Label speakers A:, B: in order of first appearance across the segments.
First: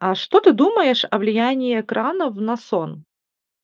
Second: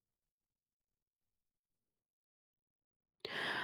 A: А что ты думаешь о влиянии экранов на сон?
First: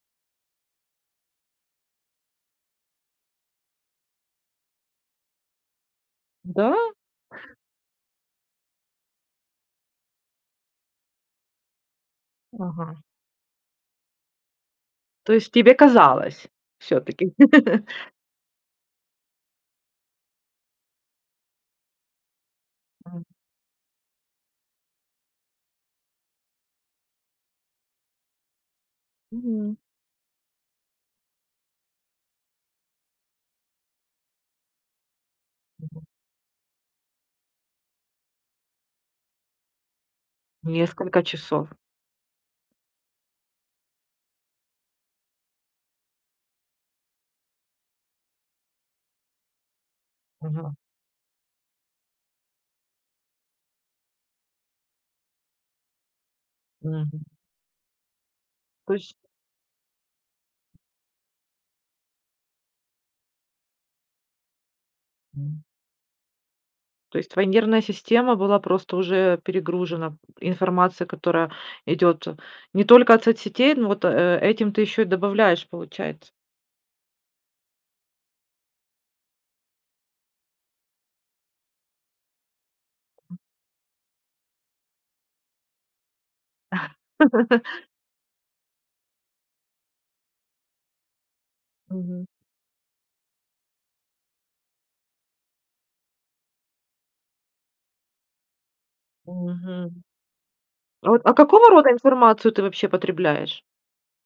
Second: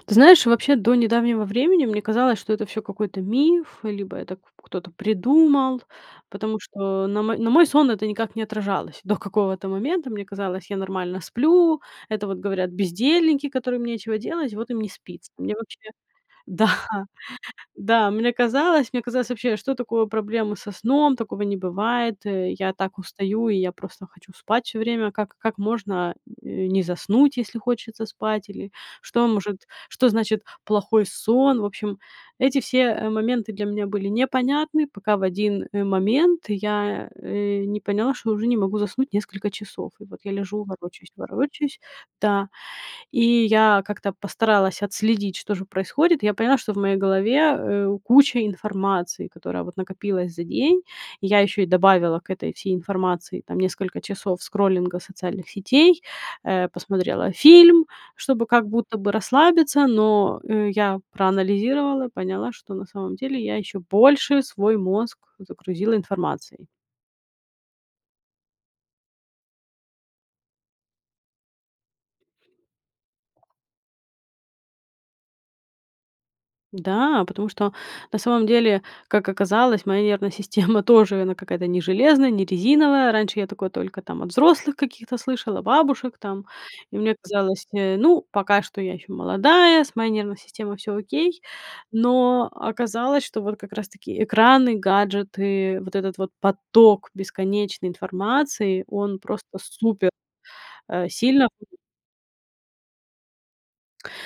B: Ты знаешь, вообще до недавнего времени мне казалось, что это всё какой-то миф, либо это к кто-то придумал, потому
A: Да?
B: что на мо на мой сон это никак не отражалось до какого-то момента. Мне казалось, я нормально сплю, это вот говорят
A: Ага.
B: бездельники, которым нечего делать, вот им не спится.
A: То есть
B: Мне,
A: тебе
B: вообще
A: казалось,
B: Да,
A: всё-таки.
B: да, мне казалось мне казалось вообще, что такое проблемы со сном? Такого не бывает, я так
A: М.
B: устаю и я просто хочу спать всё время. Как как можно не заснуть, э, если хочется спать или что может
A: Мгм.
B: что значит плохой сон. В общем, эти все, э, моменты для меня были непонятны пока в один, э,
A: Мгм.
B: момент я, э, не поняла что уже не могу заснуть несколько часов. И вот я лежу ворочаюсь,
A: Несколько часов.
B: ворочаюсь, да. И я как-то постаралась отследить что же происходит. Я поняла что в моей голове, э, куча информации, которая, вот, накопилась за
A: Мгм.
B: день. Я еще и добавила к этой всей информации там несколько часов скроллинга социальных сетей, э,
A: Мгм.
B: посмотрела фильм чтобы как будто бы
A: Точ
B: расслабиться, но, э, я проанализировала, поняла что на самом деле я еще больше свой мозг
A: М.
B: загрузила информацией.
A: То есть твоя нервная система была просто уже, э, перегружена информацией, которая идет не только от соцсетей, ну, вот, э, этим ты еще и добавляешь, получается.
B: Да, потому что, на самом деле, как оказалось, моя нервная система тоже она, какая-то не железная, не резиновая. Раньше я такое только там от взрослых каких-то слышала, бабушек там, и мне казалось, э, ну пока что я еще молодая с моей нервной системой всё окей.
A: Мгм.
B: Но оказалось, что вот как раз таки экраны, гаджеты, вот этот вот поток бесконечной информации, он просто
A: Мгм.
B: супер, э,
A: Вот, а,
B: сильно
A: какого рода информацию ты вообще потребляешь?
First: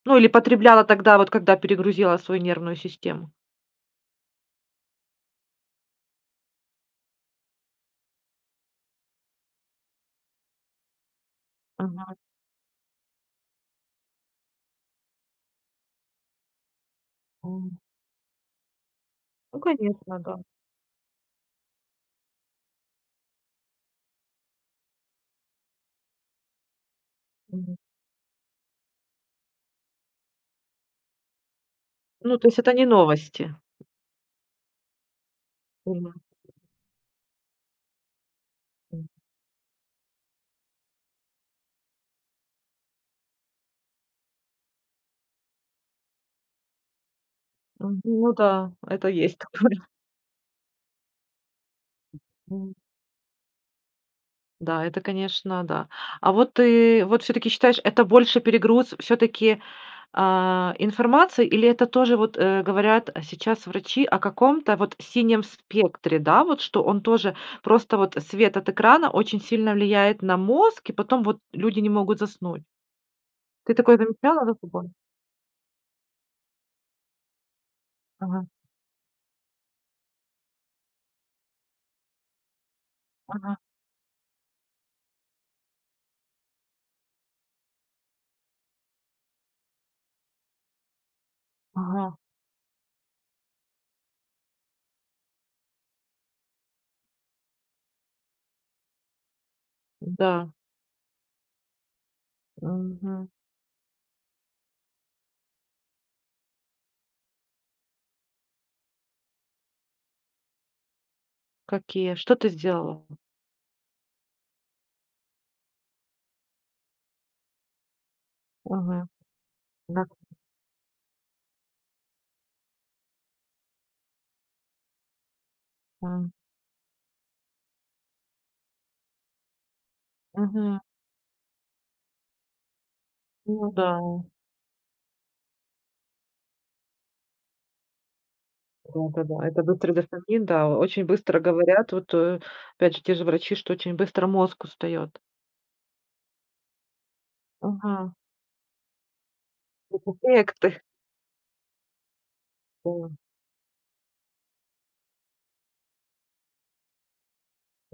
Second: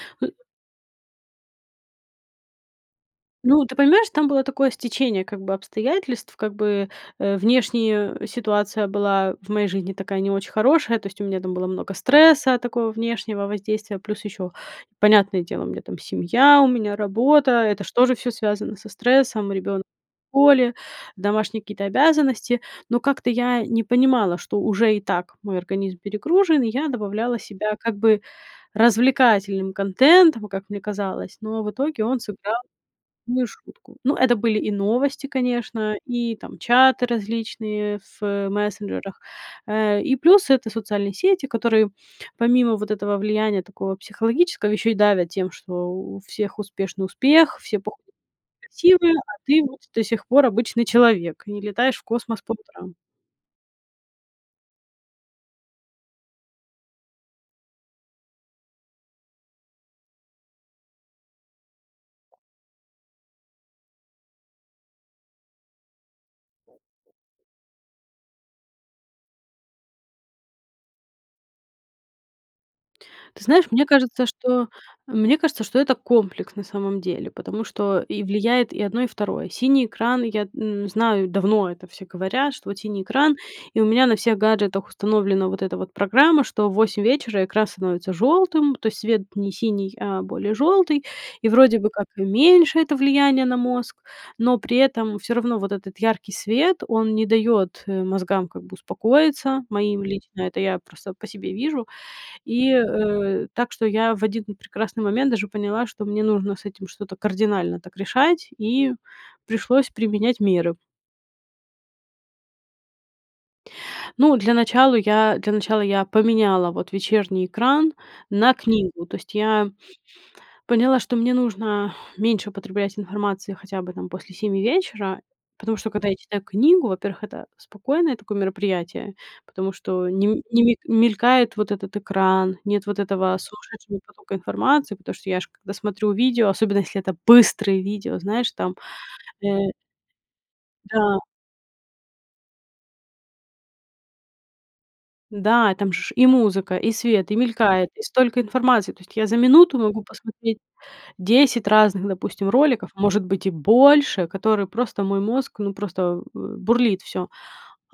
A: Ну, или
B: Ы.
A: потребляла тогда, вот когда перегрузила свою нервную систему.
B: Ну, ты понимаешь, там было такое стечение, как бы обстоятельств. Как бы, э, внешне ситуация была в моей жизни такая не очень хорошая, то есть у меня там было много
A: Мгм.
B: стресса такого внешнего воздействия, плюс еще понятное дело у меня там семья, у меня работа,
A: М.
B: это ж тоже всё связано со стрессом,
A: Ну,
B: ребенок
A: конечно.
B: в
A: Ага.
B: школе, домашние какие-то обязанности, но как-то я не понимала, что уже и так мой организм перегружен, и я добавляла себя
A: Мгм.
B: как бы развлекательным контентом, как мне казалось, но в итоге, он
A: Ну, то
B: сыграл
A: есть это не
B: злую
A: новости.
B: шутку. Ну это были и новости, конечно,
A: Мгм.
B: и там, чаты различные в
A: М.
B: мессенджерах, э, и плюс- это социальные сети, которые, помимо вот этого влияния такого психологического, еще и давят тем, что у всех успешный успех, все пох
A: М,
B: и
A: ну да. Это
B: красивые, а
A: есть
B: ты
A: такое.
B: вот до сих пор обычный человек и не летаешь в космос по утрам.
A: Да, это конечно, да. А вот ты вот всё-таки считаешь, это больше перегруз всё-таки, а, информации, или это тоже вот, э Говорят сейчас врачи о каком-то вот синем спектре, да, вот что он тоже, просто вот свет от экрана очень сильно влияет на мозг, и потом вот люди не могут заснуть.
B: Ты знаешь,
A: Ты
B: мне
A: такое
B: кажется,
A: замечала за
B: что, э,
A: собой?
B: мне кажется, что это комплекс, на самом деле, потому что и
A: Ага.
B: влияет и одно, и второе, синий экран. Я н знаю, давно это все говорят, что вот синий экран,
A: Мгм.
B: и у меня на всех гаджетах установлена вот эта вот программа, что в 8 вечера экран становится желтым, то есть свет не синий, а более желтый. И вроде бы как
A: Ага.
B: и меньше это влияние на мозг, но при этом всё равно вот этот яркий свет- он не дает, э, мозгам, как бы, успокоиться, моим лично.
A: Да.
B: Это я просто по себе вижу, и,
A: Мгм.
B: э, так что я в один прекрасный момент даже поняла, что мне нужно с этим что-то кардинально так решать, и пришлось применять меры.
A: Какие, что ты сделала?
B: Ну, для начала я для начала я поменяла вот вечерний экран на книгу.
A: Мгм.
B: То есть я
A: Да.
B: поняла, что мне нужно меньше употреблять информации хотя бы, там, после 7 вечера, потому что когда я
A: М.
B: читаю книгу: во-первых, это спокойное такое мероприятие, потому что не не мель
A: Мгм.
B: мелькает вот этот экран, нет вот этого
A: Ну
B: сумасшедшего
A: да.
B: потока информации, потому что я ж когда смотрю видео, особенно если это быстрое видео, знаешь, там,
A: Да-да-да. Это
B: э
A: быстрый дофамин, да, очень
B: Да.
A: быстро, говорят, вот, э, опять же те же врачи, что очень быстро мозг устает.
B: Да, и там же ш и музыка, и свет, и мелькает, и
A: Мгм.
B: столько информации. То есть я за минуту
A: Э,
B: могу
A: э, э, к
B: посмотреть
A: ты
B: 10 разных, допустим, роликов,
A: О.
B: может быть, и больше, которые просто мой мозг, ну, просто, э, бурлит всё.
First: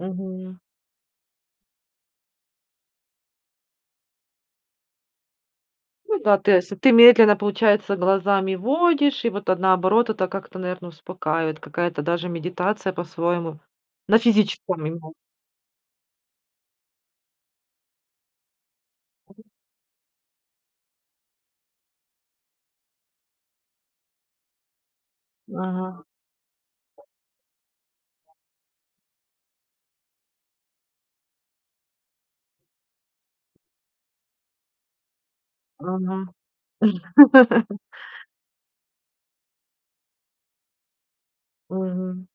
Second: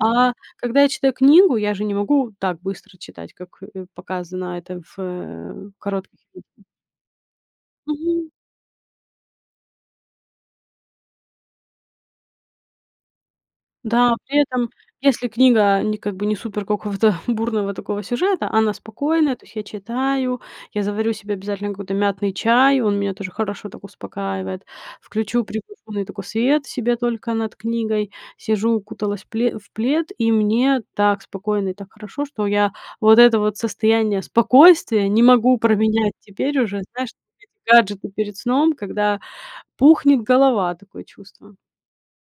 B: А когда я читаю книгу, я же не могу так быстро читать, как, э, показано это в, э, коротких
A: Ну да, ты
B: видео.
A: осы ты медленно, получается,
B: Мгм.
A: глазами водишь, и вот, а, наоборот, это как-то, наверно, успокаивает, какая-то даже медитация по-своему,
B: Да,
A: на
B: при этом
A: физическом именно.
B: если книга не, как бы, не супер какого-то бурного такого сюжета, а она спокойная, то есть я читаю, я заварю себе обязательно какой-то мятный чай, он меня тоже хорошо так успокаивает, включу
A: Ага.
B: приглушенный такой свет себе только над книгой, сижу, укуталась в пле в плед, и мне так спокойно и так хорошо, что я вот это вот состояние спокойствия не могу променять
A: Мгм.
B: теперь уже, знаешь, на вот эти гаджеты перед сном, когда пухнет голова, такое чувство.
A: Мгм.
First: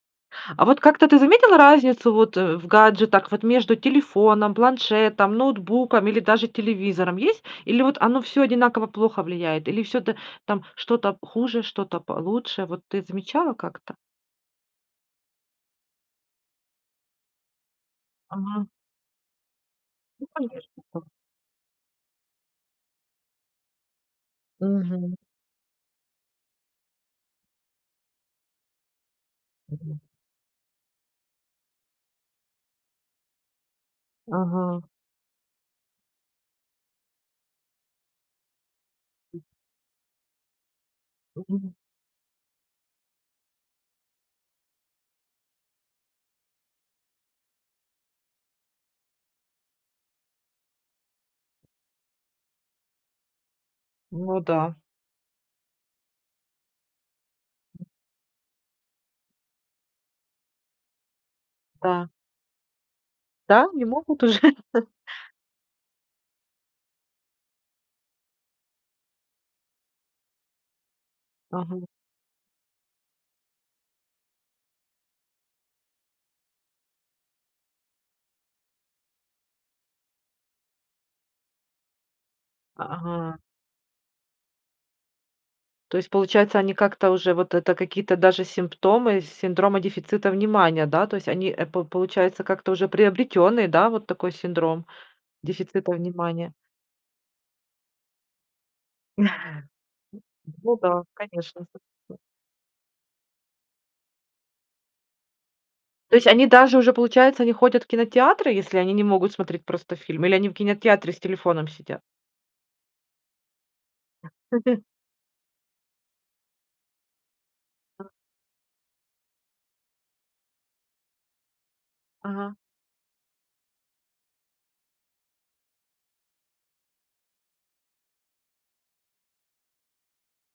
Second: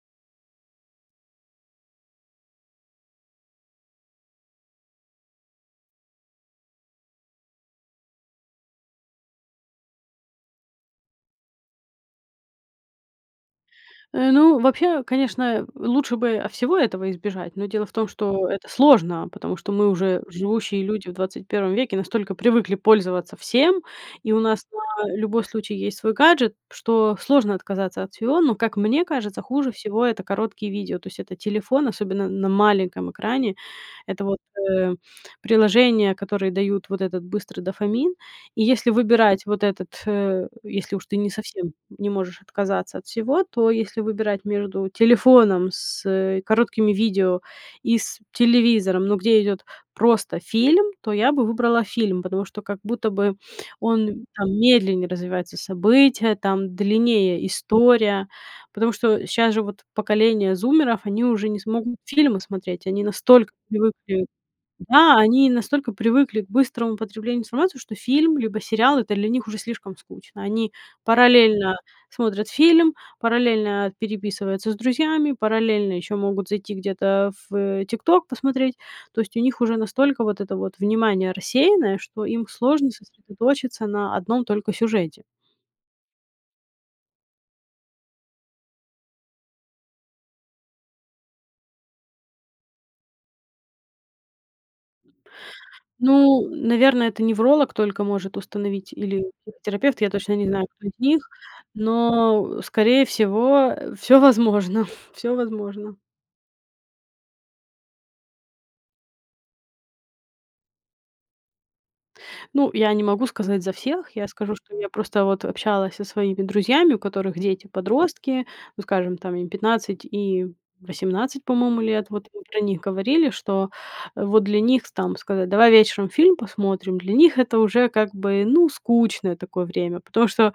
A: А вот как-то ты заметила разницу вот в гаджетах, вот между телефоном, планшетом, ноутбуком или даже телевизором, есть? Или вот оно всё одинаково плохо влияет, или всё та там что-то хуже, что-то получше, вот ты замечала как-то?
B: Э, ну, вообще, конечно, лучше бы, о, всего этого избежать, но дело в том, что это
A: Мгм.
B: сложно, потому что мы, уже
A: Ну, конечно,
B: живущие
A: да.
B: люди в 21 веке, настолько привыкли пользоваться всем, и у нас на
A: Мгм.
B: любой случай есть свой гаджет, что сложно отказаться от всего. Но, как мне кажется, хуже
A: Мгм.
B: всего- это короткие видео. То есть это телефон, особенно на маленьком экране, это вот,
A: Мгм.
B: э, приложения, которые дают вот этот быстрый дофамин, и если выбирать вот этот, если уж ты не совсем
A: Мгм.
B: не можешь отказаться от всего, то если выбирать между телефоном с, э, короткими видео и с телевизором, но где идет просто фильм, то я бы выбрала фильм, потому что, как будто бы, он
A: Ну
B: там
A: да.
B: медленнее развивается события, там длиннее история. Потому что щас же вот поколение зумеров- они уже не смогут
A: Да.
B: фильмы смотреть, они настолько
A: Да, не могут
B: привыкли,
A: уже?
B: да, они и настолько привыкли к быстрому потреблению информации, что фильм либо сериал- это для них уже слишком скучно. Они параллельно
A: Ага.
B: смотрят фильм, параллельно переписываются с друзьями, параллельно еще могут зайти где-то в, э, "ТикТок" посмотреть. То есть у них уже настолько вот это вот внимание рассеянное, что им
A: А,
B: сложно
A: ага.
B: сосредоточиться на одном только сюжете.
A: То есть, получается, они как-то уже вот это какие-то даже симптомы синдрома дефицита внимания, да, то есть, они эп получается, как-то уже приобретенный, да, вот такой синдром дефицита
B: Ну,
A: внимания.
B: наверное, это невролог только может установить или психотерапевт, я точно не знаю,
A: Ну
B: кто из
A: да,
B: них,
A: конечно, согл
B: но, скорее всего, всё возможно, всё возможно.
A: То есть они даже уже, получается, не ходят в кинотеатры, если они не могут смотреть просто фильмы, или они в кинотеатре с телефоном сидят?
B: Ну, я не могу сказать за всех. Я скажу, что я просто вот общалась со своими друзьями, у которых дети подростки, ну, скажем, там им 15 и 18, по-моему, лет, вот мы
A: Ага.
B: про них говорили, что вот для них там сказать: "Давай вечером фильм посмотрим", для них это уже, как бы, ну, скучное такое время. Потому что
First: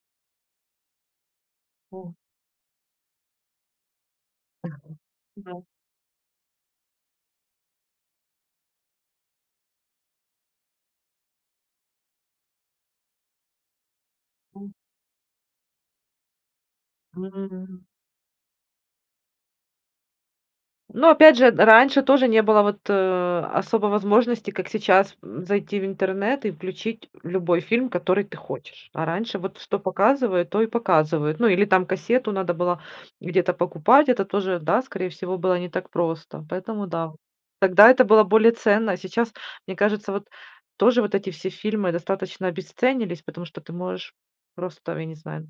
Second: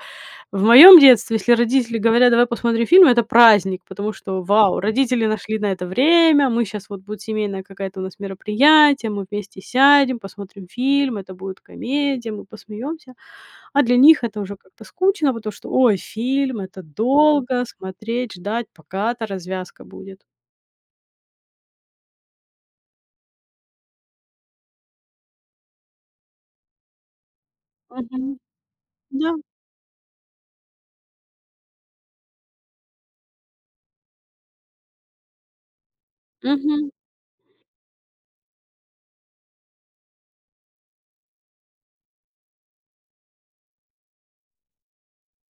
B: в моем детстве, если родители
A: О.
B: говорят: "Давай посмотрим фильм"- это праздник, потому что вау,
A: Мгм.
B: родители нашли
A: Да.
B: на это время, мы щас вот, будет семейное какая-то у нас мероприятие, мы вместе сядем, посмотрим фильм, это будет комедия, мы посмеемся. А для них это уже
A: М.
B: как-то скучно, потому что "Ой, фильм- это долго
A: [unintelligible]
B: смотреть, ждать, пока эта развязка будет."
A: Но опять же, д раньше тоже не было, вот, особо возможности, как сейчас, зайти в интернет и включить любой фильм, который
B: Мгм.
A: ты хочешь. А
B: Да.
A: раньше вот что показывают, то и показывают. Ну или там кассету надо было где-то покупать, это тоже, да, скорее всего, было не так просто. Поэтому
B: Мгм.
A: да, тогда это было более ценно. А сейчас, мне кажется, вот, тоже вот эти все фильмы достаточно обесценились, потому что ты можешь просто, я не знаю,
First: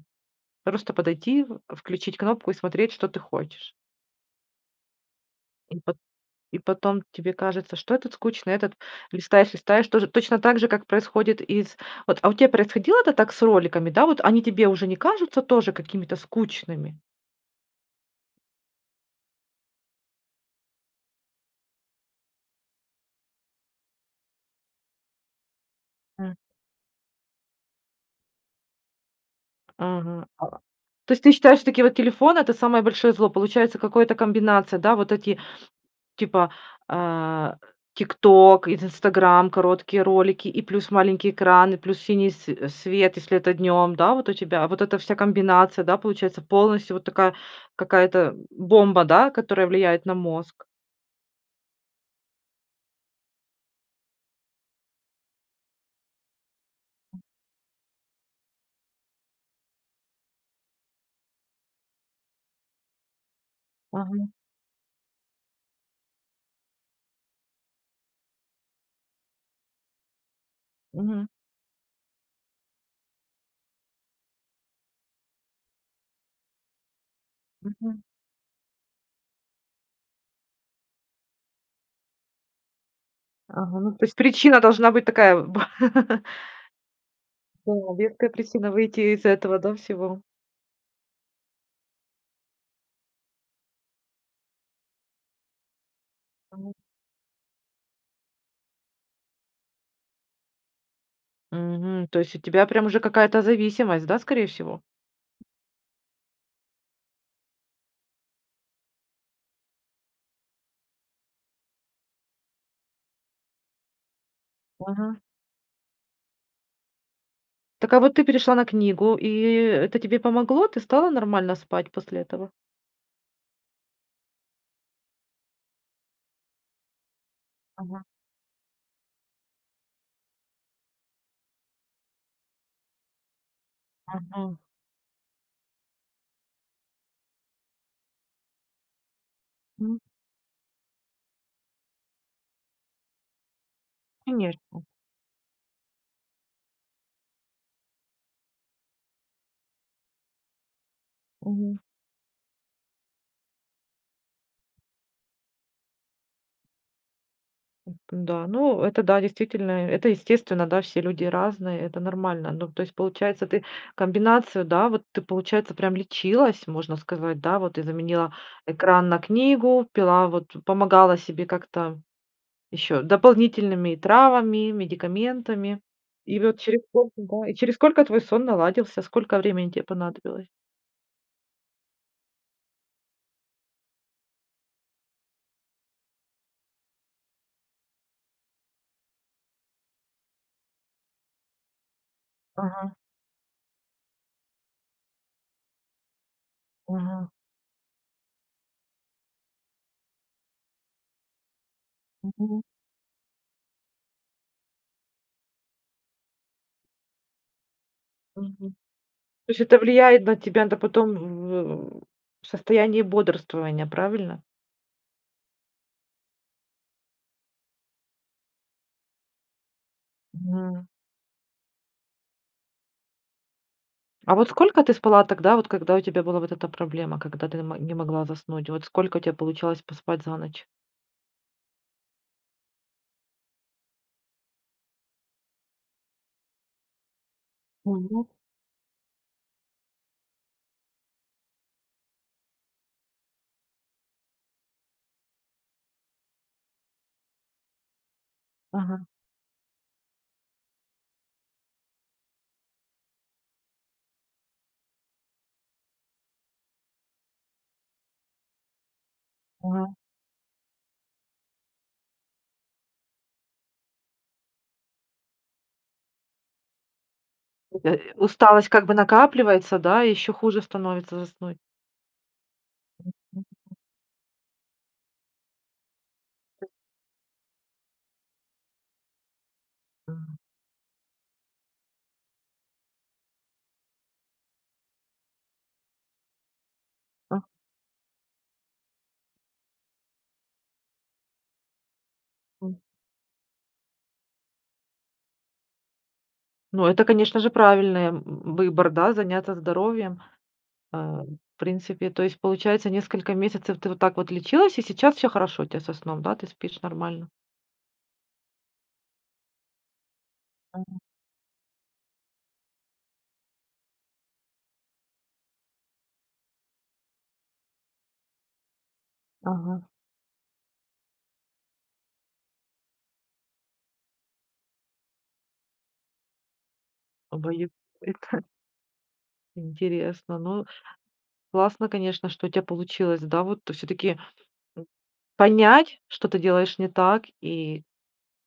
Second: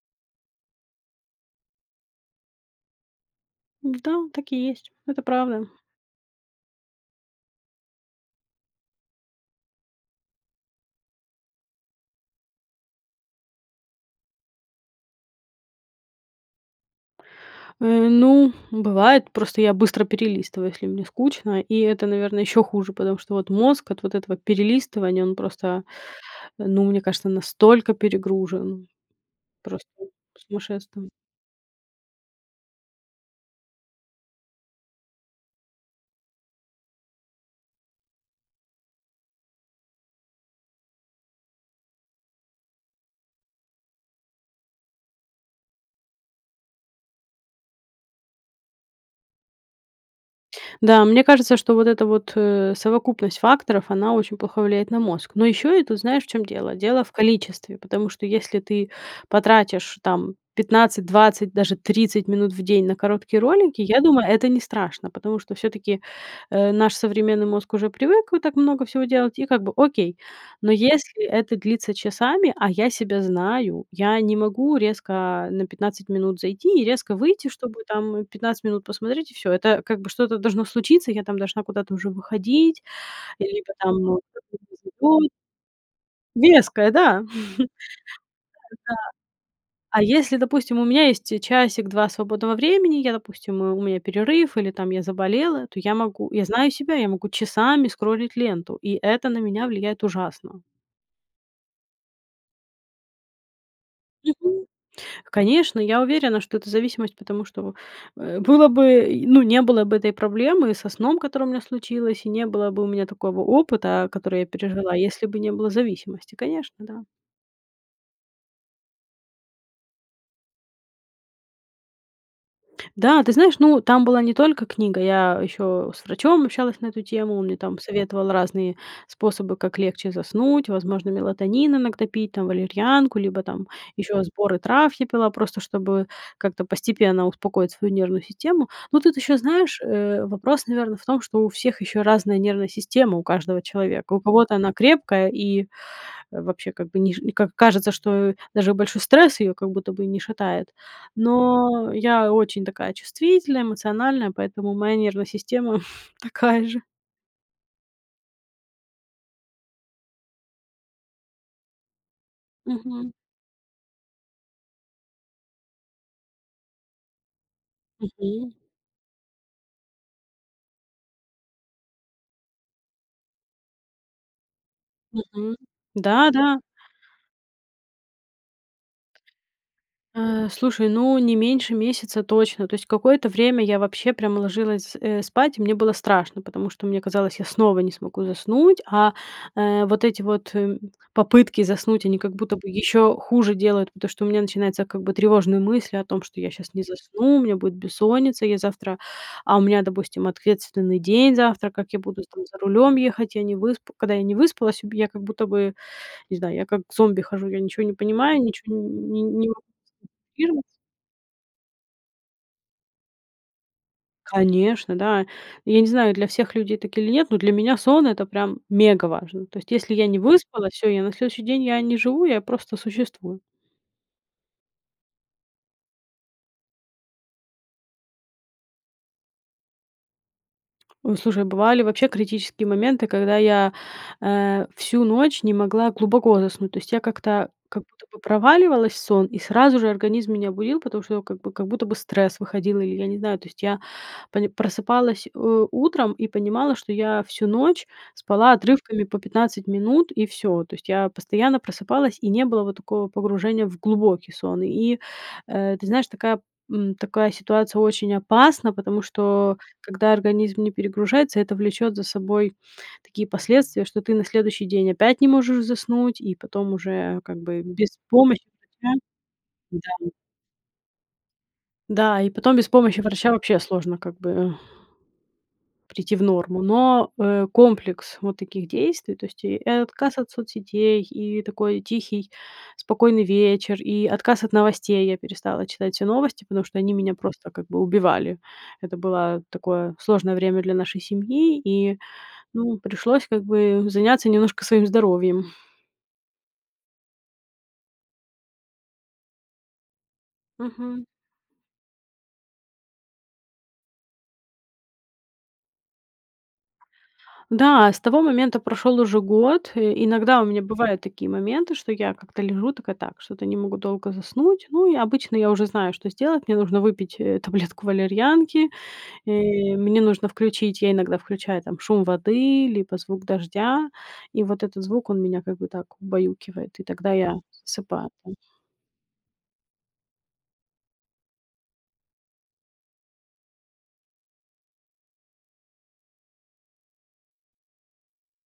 A: просто подойти, в включить кнопку и смотреть, что ты хочешь.
B: Да, так и есть, это правда.
A: И по И потом тебе кажется, что этот скучный, этот листаешь, листаешь, тоже, точно так же, как происходит из вот а у тебя происходило это так с роликами, да, вот они тебе уже не кажутся тоже какими-то скучными?
B: Э, ну, бывает, просто я быстро перелистываю, если мне скучно, и это, наверно, еще хуже, потому что вот мозг от вот этого перелистывания- он просто,
A: М.
B: ну, мне кажется, настолько перегружен- просто
A: Ага. А.
B: сумасшествие.
A: То есть ты считаешь, что такие вот телефоны- это самое большое зло, получается, какое-то, комбинация, да, вот эти типа, э, "ТикТок" и "Инстаграм", короткие ролики, и плюс маленький экран, и плюс синий све свет, если это днем, да. Вот у тебя, вот эта вся комбинация, да, получается, полностью вот такая какая-то бомба, да, которая влияет на мозг?
B: Да, мне кажется, что вот эта вот, э, совокупность факторов, она очень плохо влияет на мозг. Но еще это, знаешь, в чём дело? Дело в количестве, потому что если ты потратишь, там, 15-20, даже 30 минут в день на короткие ролики, я думаю,
A: Ага.
B: это не страшно, потому что всё-таки, э, наш современный мозг уже привык, вы так много всего делать, и как бы окей. Но если
A: Мгм.
B: это длится часами, а я себя знаю, я не могу резко на 15 минут зайти и резко выйти, чтобы
A: Мгм.
B: там 15 минут посмотреть и всё. Это, как бы, что-то должно случиться, я там должна куда-то уже выходить, либо
A: Ага. Ну, то есть
B: там
A: причина должна быть
B: [unintelligible]
A: такая, б
B: Веская, да. Да-да,
A: О, веская причина, выйти из этого, да,
B: а
A: всего.
B: если, допустим, у меня есть часик-два свободного времени, я, допустим, у меня перерыв, или, там, я заболела, то я могу, я знаю себя, я могу часами скроллить ленту, и это на меня влияет ужасно.
A: Мгм. То есть у тебя прям уже какая-то зависимость, да, скорее
B: Мгм.
A: всего?
B: Конечно, я уверена, что это зависимость, потому что, э, было бы, э, ну, не было бы этой проблемы со сном, которая у меня случилась, и не было бы у меня такого опыта, который я пережила,
A: Мгм.
B: если бы не было зависимости, конечно, да.
A: Так а вот ты перешла на книгу, и и это тебе помогло, ты стала нормально спать после этого?
B: Да, ты знаешь, ну, там была не только книга, я еще с врачом общалась на эту тему, он мне там
A: Мгм.
B: советовал разные способы, как легче заснуть, возможно, мелатонин иногда пить, там, валерьянку, либо там еще
A: Мгм.
B: сборы трав я пила, просто чтобы как-то постепенно успокоить свою нервную систему. Но тут еще, знаешь,
A: М.
B: э, вопрос, наверно, в том, что у всех еще разная нервная система, у каждого человека. У кого-то она
A: Конечно.
B: крепкая и вообще, как бы, ниж и как кажется, что даже большой стресс ее как будто бы и не шатает,
A: Мгм.
B: но я очень такая чувствительная, эмоциональная, поэтому моя нервная система такая же.
A: Это да, ну, это да, действительно, это естественно, да, все люди разные, это нормально. Ну, то есть,
B: Мгм.
A: получается, ты комбинацию, да, вот ты, получается, прям лечилась, можно сказать, да, вот ты заменила
B: Мгм.
A: экран на книгу, пила, вот, помогала себе как-то еще дополнительными травами,
B: Мгм.
A: медикаментами. И
B: Да-да.
A: вот через сколько, да, и через сколько твой сон наладился, сколько времени те понадобилось?
B: Э, слушай, ну, не меньше месяца точно. То есть какое-то время я вообще прямо ложилась, э, спать, и мне было страшно, потому что мне казалось, я снова не смогу заснуть, а, э, вот эти вот попытки заснуть, они как будто бы
A: Ага.
B: еще хуже делают. Потому что у меня начинается, как бы, тревожные мысли о том, что я сейчас не
A: Мгм.
B: засну, у меня будет бессонница, я завтра а у меня, допустим, ответственный день завтра, как я буду, там, за
A: Мгм.
B: рулем ехать, я не выспа когда я не выспалась, у меня как будто бы, не знаю, я как зомби хожу, я ничего не понимаю,
A: Мгм.
B: ничего не не
A: То есть
B: могу
A: это влияет на
B: сфокусироваться.
A: тебя, да, потом в в состоянии бодрствования, правильно?
B: Конечно, да, и я не знаю, для всех людей так или нет, но для меня сон- это прям мега важно, то есть если я не выспалась,
A: Мгм.
B: всё, я на следующий день я не живу, я просто существую.
A: А вот сколько ты спала тогда, вот когда у тебя была вот эта проблема, когда ты на ма не могла заснуть? Вот сколько у тя получалось поспать за ночь?
B: Ой, слушай, бывали вообще критические моменты, когда я, э, всю ночь не могла глубоко заснуть, то есть я как-то, как будто бы
A: Мгм.
B: проваливалась в сон, и сразу же организм меня будил, потому что, как бы, как будто бы стресс выходил, и я не знаю, то есть я пони просыпалась, э, утром и понимала, что я всю ночь спала отрывками
A: Ага.
B: по 15 минут, и всё. То есть я постоянно просыпалась, и не было вот такого погружения в глубокий сон, и, э, ты знаешь, такая, м, такая ситуация очень опасна, потому что
A: Ага.
B: когда организм не перегружается, это влечет за собой такие последствия, что ты на следующий день опять не можешь заснуть, и потом уже, как бы, без
A: Это
B: помощи
A: усталость, как бы,
B: врача
A: накапливается, да, и
B: да.
A: еще хуже становится заснуть?
B: Да, и потом без помощи врача вообще сложно, как бы прийти в норму. Но, э, комплекс вот таких действий, то есть и отказ от
A: М.
B: соцсетей, и такой тихий, спокойный вечер, и отказ от новостей- я перестала читать все новости, потому что они меня
A: А.
B: просто как бы убивали, это было такое сложное время для нашей семьи, и, ну,
A: М.
B: пришлось, как бы, заняться немножко своим здоровьем.
A: Ну, это, конечно же, правильное в выбор, да, заняться здоровьем, э,
B: Мгм.
A: в принципе. То есть получается несколько месяцев ты вот так вот лечилась и сейчас всё хорошо у тя со сном, да, ты спишь нормально?
B: Да, с того момента прошёл уже год, э. Иногда у меня
A: [unintelligible]
B: бывают такие моменты, что я как-то лежу такая: "Так, что-то не могу долго заснуть". Ну, и обычно я уже знаю, что сделать: мне нужно выпить, э, таблетку валерьянки, э,
A: Ага.
B: мне нужно включить я иногда включаю там шум воды, либо звук дождя, и вот этот звук- он меня как бы так убаюкивает, и тогда я
A: Обоюд
B: засыпаю там.
A: эта. Интересно, ну, классно, конечно, что у тя получилось, да, вот, всё-таки, м, понять, что ты делаешь не так, и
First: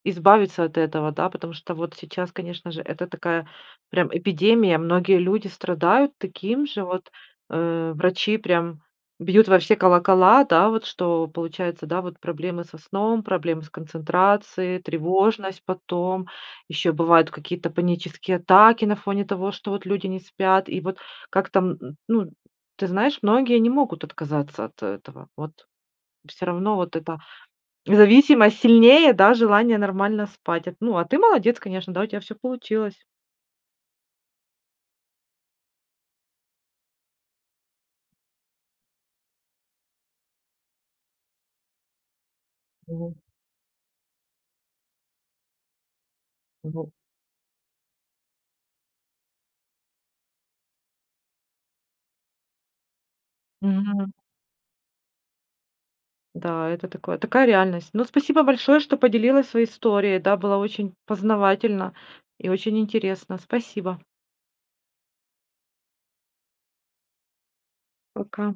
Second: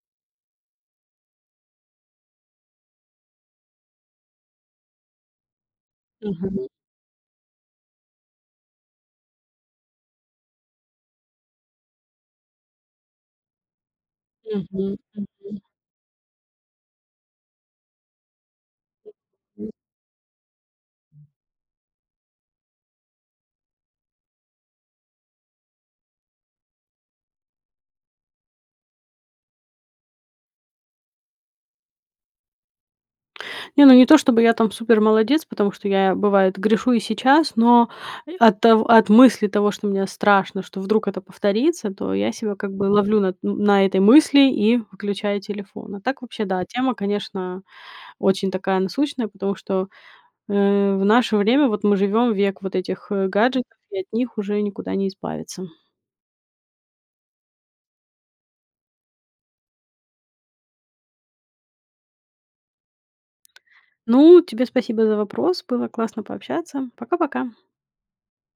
A: избавиться от этого, да. Потому что вот сейчас, конечно же, это такая прям эпидемия, многие люди страдают таким
B: Мгм.
A: же, вот, э. Врачи прям бьют во все колокола, да вот, что получается, да вот, проблемы со сном, проблемы с концентрацией,
B: Мгм, мгм.
A: тревожность потом, ещё бывают какие-то панические атаки на фоне того, что
B: [unintelligible]
A: вот люди не спят. И вот как там н н ну, ты знаешь, многие не могут отказаться от этого, вот всё равно вот эта зависимость сильнее, да, желания нормально спать. А т ну, а ты молодец, конечно, да, у тя всё получилось.
B: Не, ну, не то, чтобы я там супер молодец, потому что я, бывает, грешу и сейчас. Но от тов от мысли того, что мне страшно, что вдруг это повторится, то я себя как бы
A: Мгм.
B: ловлю на т ну, на этой мысли и выключаю телефон. А так, вообще да,
A: Мгм.
B: тема, конечно, очень такая насущная, потому что, э, в наше время вот мы живем в век вот этих, э, гаджетов и от
A: Мгм.
B: них уже никуда не избавиться.
A: Да, это такое, такая реальность. Ну, спасибо большое, что поделилась своей историей, да, было очень познавательно и очень интересно, спасибо.
B: Ну, тебе спасибо за вопрос, было классно пообщаться, пока-пока.
A: Пока.